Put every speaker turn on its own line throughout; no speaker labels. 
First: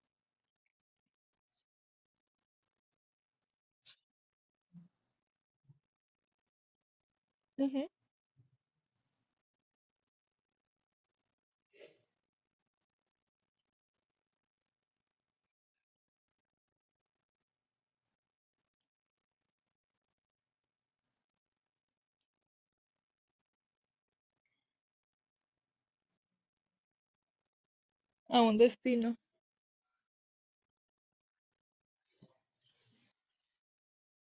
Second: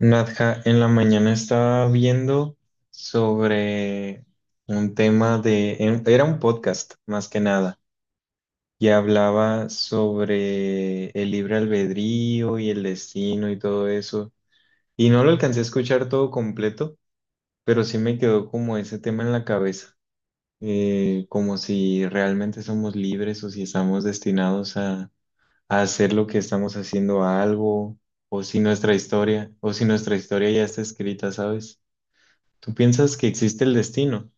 Nadja, en la mañana estaba viendo sobre un tema de, era un podcast más que nada,
Ujú.
y hablaba sobre el libre albedrío y el destino y todo eso. Y no lo alcancé a escuchar todo completo, pero sí me quedó como ese tema en la cabeza, como si realmente somos libres o si estamos destinados a hacer lo que estamos haciendo a algo, o
A un
si nuestra
destino.
historia, o si nuestra historia ya está escrita, ¿sabes? ¿Tú piensas que existe el destino?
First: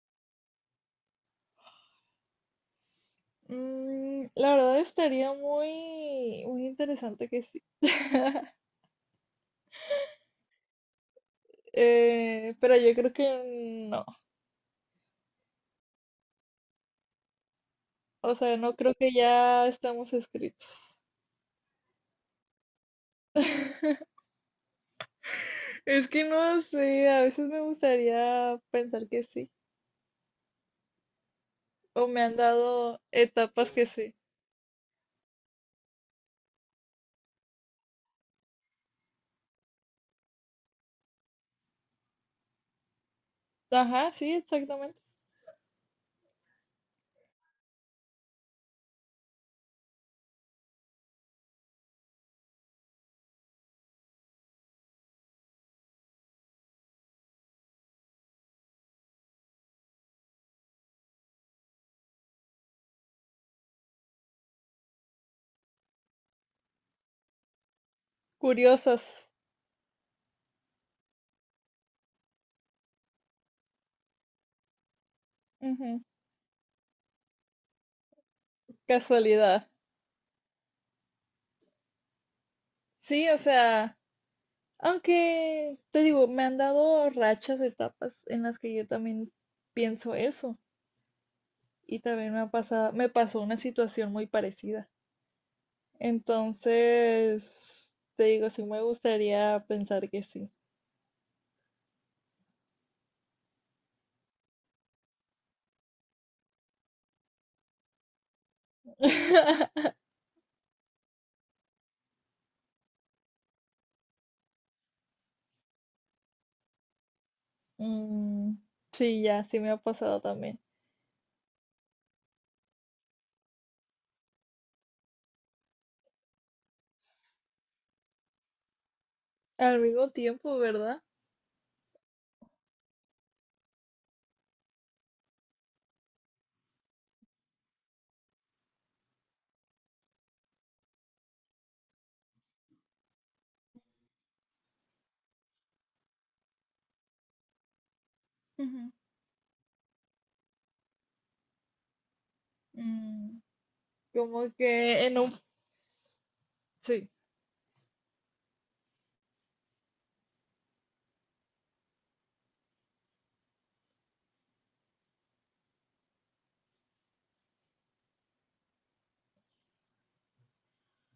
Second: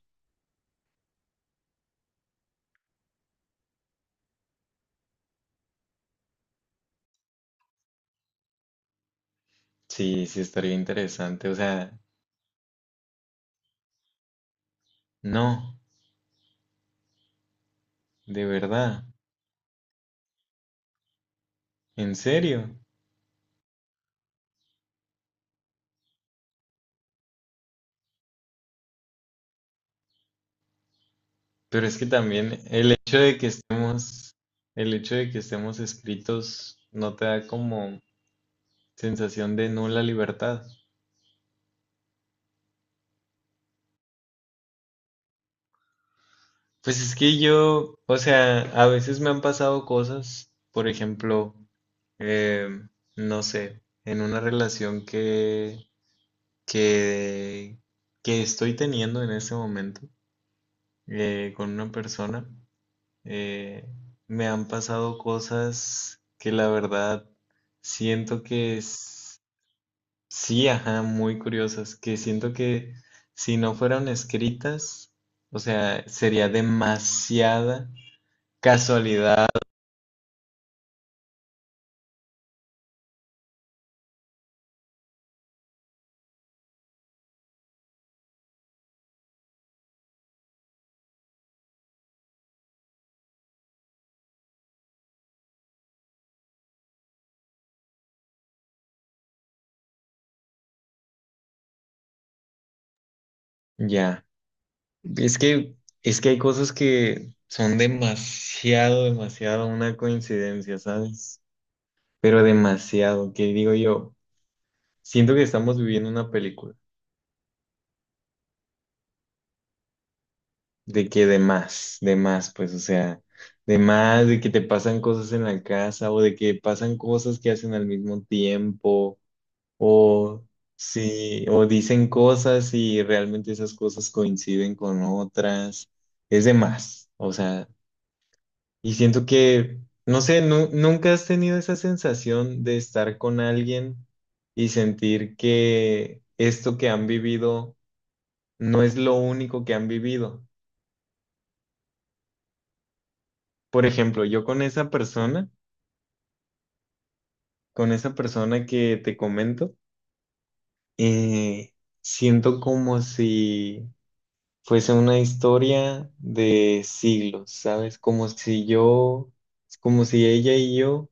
La verdad estaría muy, muy interesante que sí.
Sí, sí, estaría interesante. O sea,
Pero yo creo que no.
no,
O
de
sea, no creo
verdad,
que ya estamos escritos.
en serio.
Es que no sé, a veces me gustaría pensar que sí.
Pero es que
O me han
también el
dado
hecho de que
etapas que sí.
estemos, el hecho de que estemos escritos no te da como sensación de nula libertad.
Ajá, sí, exactamente.
Pues es que yo, o sea, a veces me han pasado cosas, por ejemplo, eh, no sé, en una relación que, que estoy teniendo en este momento. Con una persona. eh, me han pasado cosas que la verdad siento que
Curiosas.
es- sí, ajá, muy curiosas, que siento que si no fueran escritas, o
Ujú.
sea, sería demasiada casualidad.
Casualidad. Sí, o sea. Aunque, te digo, me han dado rachas, de etapas en las que yo también pienso eso. Y también me ha pasado, me pasó una situación muy parecida. Entonces, te digo, sí me gustaría pensar que sí.
Ya, es que, es que hay cosas que son demasiado, demasiado una coincidencia, ¿sabes? Pero demasiado, que digo yo, siento que estamos viviendo una película.
Mm, sí, ya, sí me ha pasado también.
De que de más, pues, o sea, de más, de que te pasan cosas en la casa o de que pasan cosas que hacen al mismo tiempo
Al mismo
o
tiempo, ¿verdad?
sí, o dicen cosas y realmente esas cosas coinciden con otras, es de más, o sea, y siento que, no sé, nunca has tenido esa sensación de estar con alguien y sentir que esto que han vivido no
Ujú.
es lo único que han vivido.
Mm,
Por ejemplo, yo
como que en un... Sí,
con esa persona que te comento, eh, siento como si fuese una historia de siglos, ¿sabes? Como si yo, como si ella y yo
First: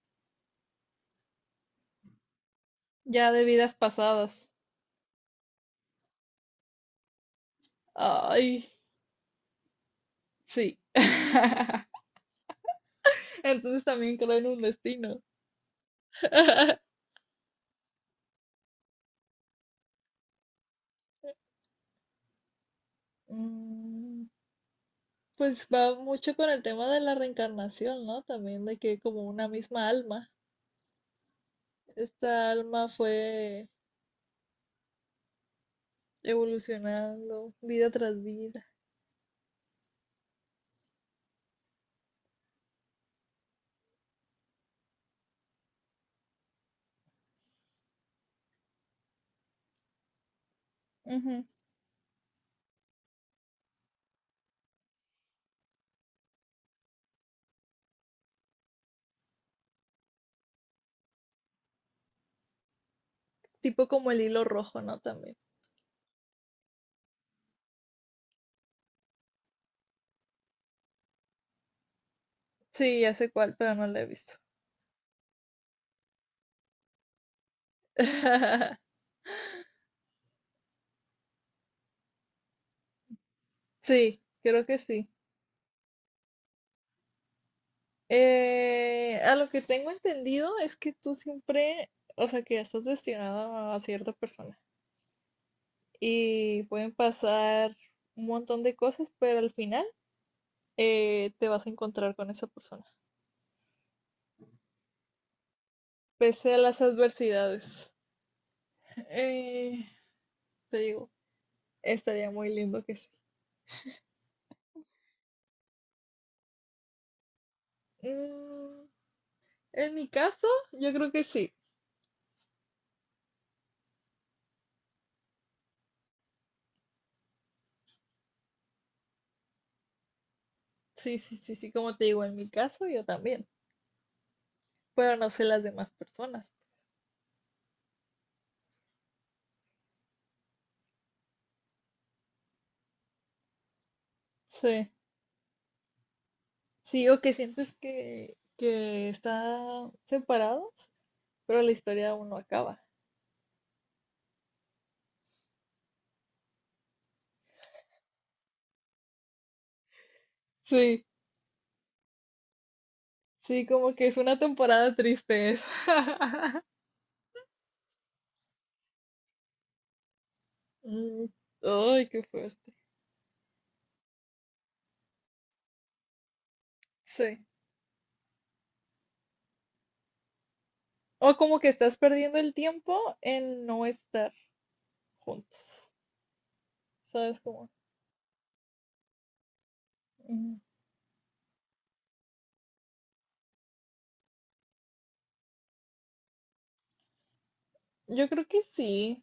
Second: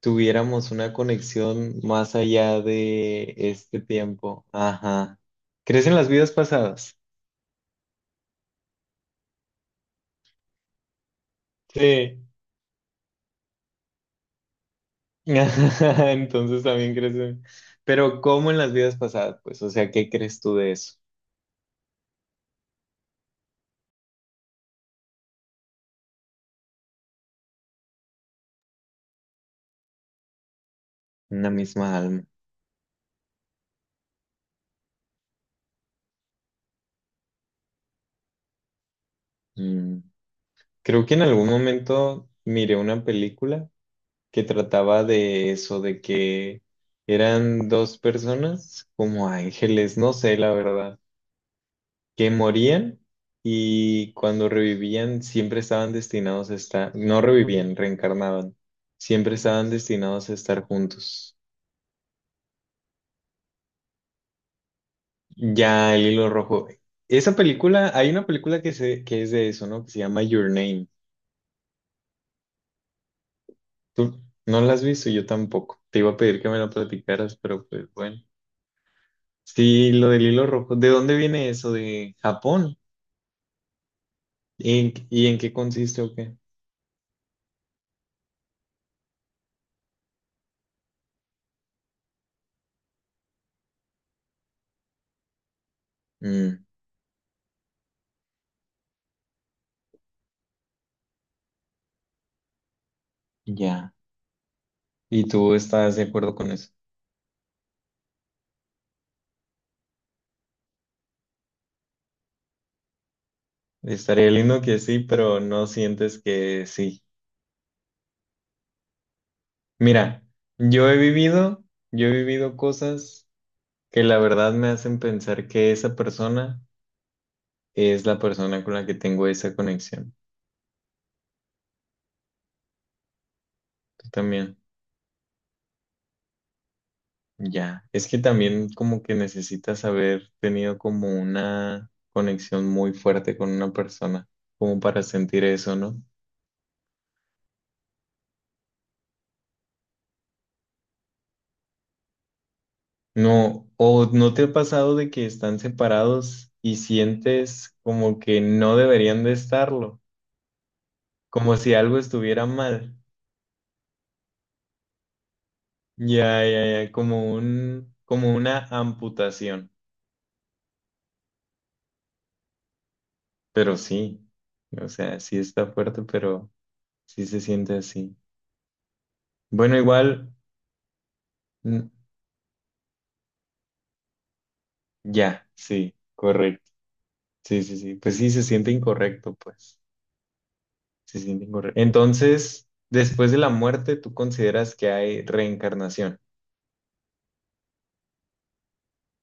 tuviéramos una conexión más allá
ya
de
de vidas
este tiempo.
pasadas.
Ajá. ¿Crees en las vidas pasadas?
Ay, sí.
Sí.
Entonces también creo en un destino.
Entonces también crees en... Pero ¿cómo en las vidas pasadas? Pues, o sea, ¿qué crees tú de eso?
Mm, Pues va mucho con el tema de la reencarnación, ¿no? También de que como una misma alma,
Una misma alma.
esta alma fue evolucionando vida tras vida.
Mm, creo que en algún momento miré una película que trataba de eso, de que eran dos personas como ángeles, no sé la verdad,
Ujú.
que morían y cuando revivían siempre estaban destinados a estar, no revivían, reencarnaban, siempre estaban destinados a estar juntos.
Tipo como el hilo rojo, ¿no? También.
Ya el hilo rojo. Esa película, hay una película que, se, que es de eso, ¿no? Que se llama Your Name.
Sí, ya sé cuál, pero no la he
Tú
visto.
no la has visto, yo tampoco. Te iba a pedir que me lo platicaras, pero pues bueno. Sí, lo del hilo rojo. ¿De dónde viene eso? ¿De Japón?
Sí, creo que sí.
Y en qué consiste o qué?
A lo que tengo entendido es que tú siempre, o sea, que estás destinado a cierta persona y
Mm,
pueden pasar un montón de cosas, pero al final te vas a encontrar con esa persona,
ya. ¿Y tú estás de acuerdo con
pese a
eso?
las adversidades. Eh, te digo, estaría muy lindo que sí.
Estaría lindo que sí, pero no sientes que sí.
Mm, en mi
Mira,
caso,
yo
yo
he
creo que sí.
vivido, yo he vivido cosas que la verdad me hacen pensar que esa persona es la persona con la que tengo esa conexión.
Sí, sí, sí, sí, como te digo, en mi caso yo también,
Tú también.
pero no sé las demás personas.
Ya, es que también como que necesitas haber tenido como una conexión muy fuerte con una persona, como
Sí,
para sentir eso, ¿no?
sí, o que sientes que están separados, pero la historia aún no acaba.
No, o no te ha pasado de que están separados y sientes como que no deberían de estarlo,
Sí,
como si algo estuviera mal.
sí, como que es una temporada triste esa.
Ya, ya, ya, como un, como una amputación.
Mm, ay, qué fuerte.
Pero sí, o sea, sí está fuerte, pero sí se
Sí.
siente así. Bueno, igual,
O como que
mm,
estás perdiendo el tiempo en no estar
ya,
juntos.
sí, correcto.
¿Sabes
Sí,
cómo?
sí, sí. Pues sí, se siente incorrecto, pues.
Ujú.
Se siente incorrecto. Entonces, después de la muerte, tú consideras que hay reencarnación.
Yo creo que sí,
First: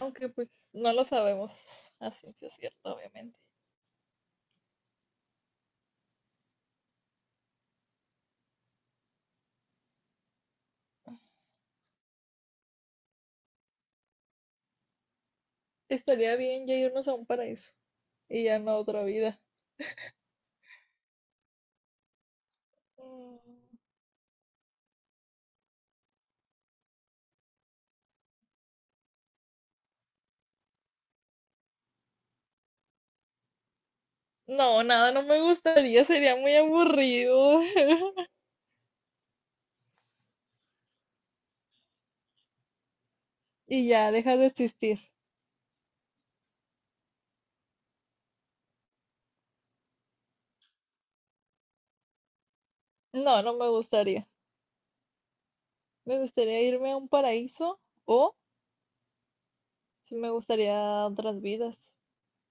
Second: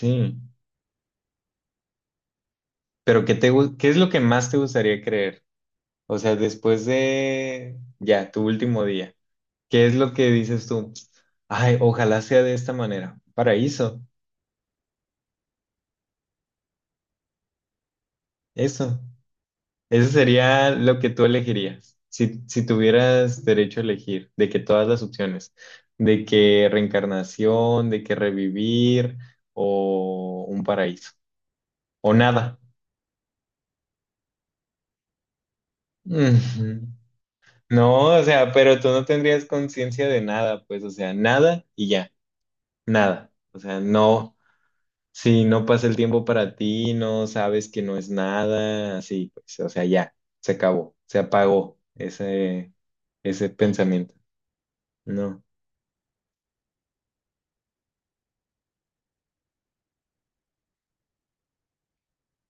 aunque pues no lo sabemos a ciencia cierta,
Pero ¿qué
obviamente.
te, qué es lo que más te gustaría creer? O sea, después de ya, tu último día, ¿qué es lo que dices tú? Ay, ojalá sea de esta manera. Paraíso,
Estaría bien ya irnos a un paraíso y ya no a
eso.
otra vida.
Eso sería lo que tú elegirías, si, si
Mm.
tuvieras derecho a elegir, de que todas las opciones, de que reencarnación, de que revivir o un paraíso, o nada.
No, nada, no me gustaría, sería muy
Ujú.
aburrido.
No, o sea, pero tú no tendrías conciencia de nada, pues, o sea, nada y ya, nada. O sea,
Y ya,
no,
dejas de existir.
si no pasa el tiempo para ti, no sabes que no es nada, así, pues, o sea, ya, se acabó, se apagó ese,
No,
ese
no me
pensamiento.
gustaría.
No.
Me gustaría irme a un paraíso o sí me gustaría otras vidas,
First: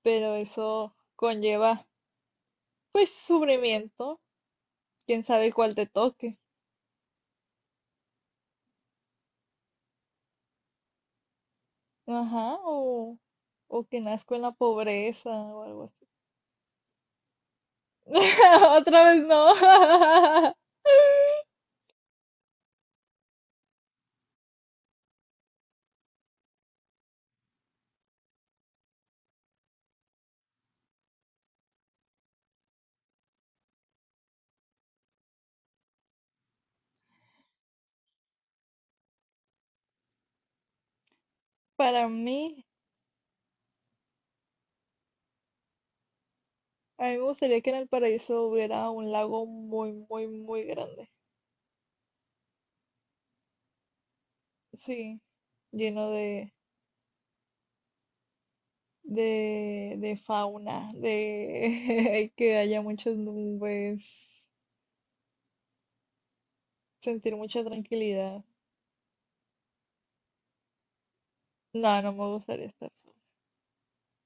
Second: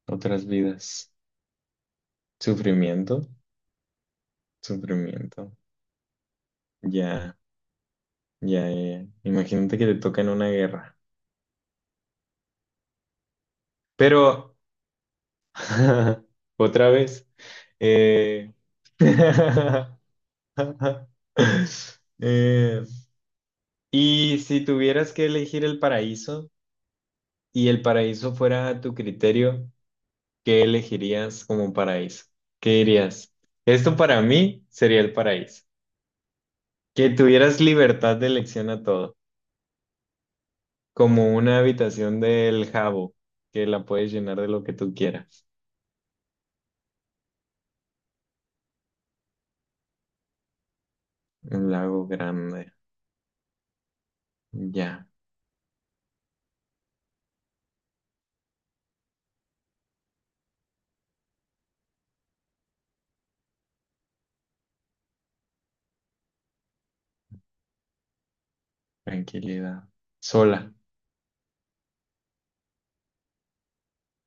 pero
Otras
eso
vidas.
conlleva pues
Sufrimiento,
sufrimiento, quién sabe
sufrimiento.
cuál te toque.
Ya, ya, ya. Imagínate que te toca en una guerra.
Ajá, o que nazco en la
Pero,
pobreza o algo así.
otra vez, eh,
Otra vez no.
eh, y si tuvieras que elegir el paraíso y el paraíso fuera a tu criterio, ¿qué elegirías como paraíso? ¿Qué dirías? Esto para mí sería el paraíso. Que tuvieras libertad de elección a todo. Como una
Para
habitación
mí,
del Jabo, que la puedes llenar de lo que tú quieras.
a mí me gustaría que en el paraíso hubiera un lago muy, muy, muy grande.
Un lago grande. Ya,
Sí, lleno de, de fauna, de que haya muchas nubes, sentir mucha tranquilidad.
tranquilidad. Sola.
No, no me gustaría estar.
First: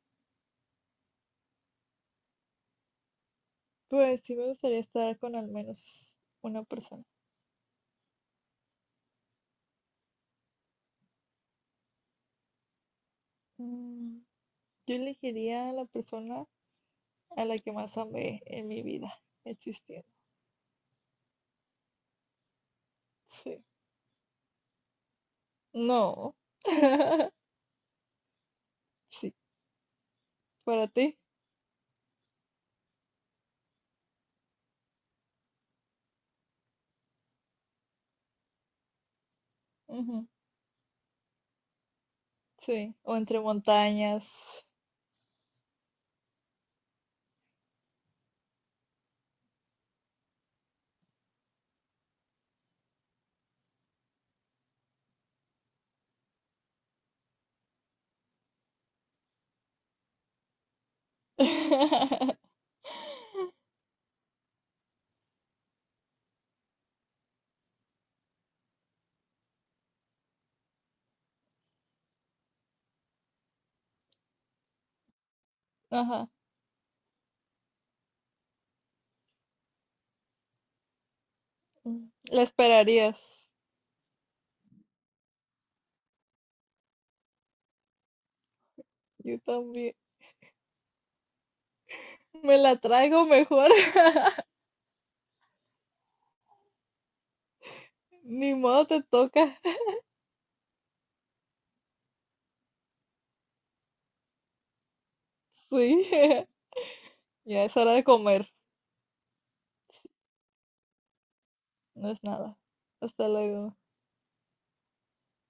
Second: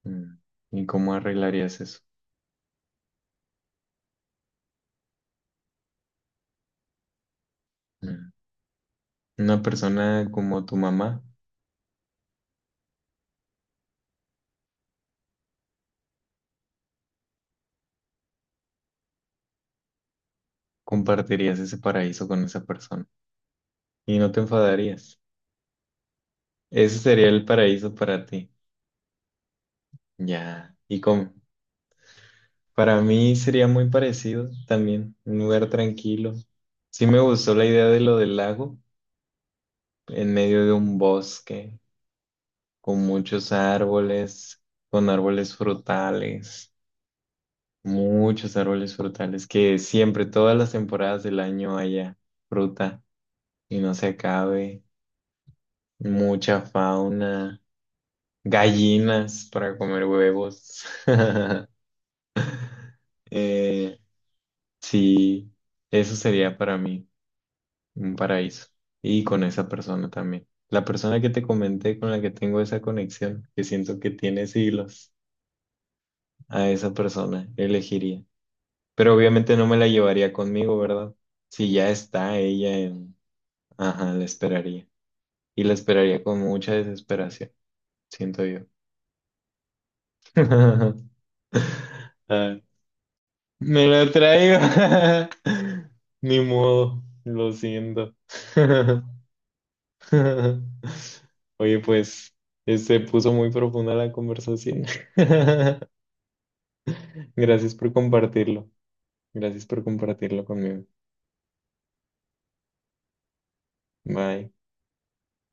Mm. ¿Y cómo arreglarías eso?
Pues sí me gustaría estar con al menos una persona.
Mm. Una persona como tu mamá,
Mm. Yo elegiría a la persona a la que más amé en mi vida existiendo.
compartirías ese paraíso con esa persona
Sí.
y no te enfadarías.
No.
Ese sería el paraíso para ti.
Sí.
Ya.
Para
¿Y
ti.
cómo? Para mí sería muy parecido también, un lugar tranquilo. Sí me gustó la idea de lo del lago
Ujú.
en medio de un bosque
Sí.
con
O entre
muchos
montañas.
árboles, con árboles frutales, muchos árboles frutales, que siempre, todas las temporadas del año haya fruta y no se acabe, mucha fauna, gallinas para comer huevos. Eh, sí, eso sería para mí un paraíso y con esa persona también. La persona que te comenté con la que tengo esa conexión, que siento que tiene siglos,
Ajá.
a esa persona elegiría. Pero obviamente no me la llevaría conmigo, ¿verdad? Si ya
Mm.
está
La
ella en...
esperarías.
Ajá, la esperaría. Y la esperaría con mucha desesperación, siento yo.
Yo también. Me
Ah,
la traigo mejor.
me lo traigo. Ni modo, lo siento.
Ni modo te toca.
Oye, pues, se puso muy profunda la conversación.
Sí. Ya es
Gracias por
hora de comer.
compartirlo. Gracias por compartirlo conmigo.
No es nada. Hasta luego.
Bye.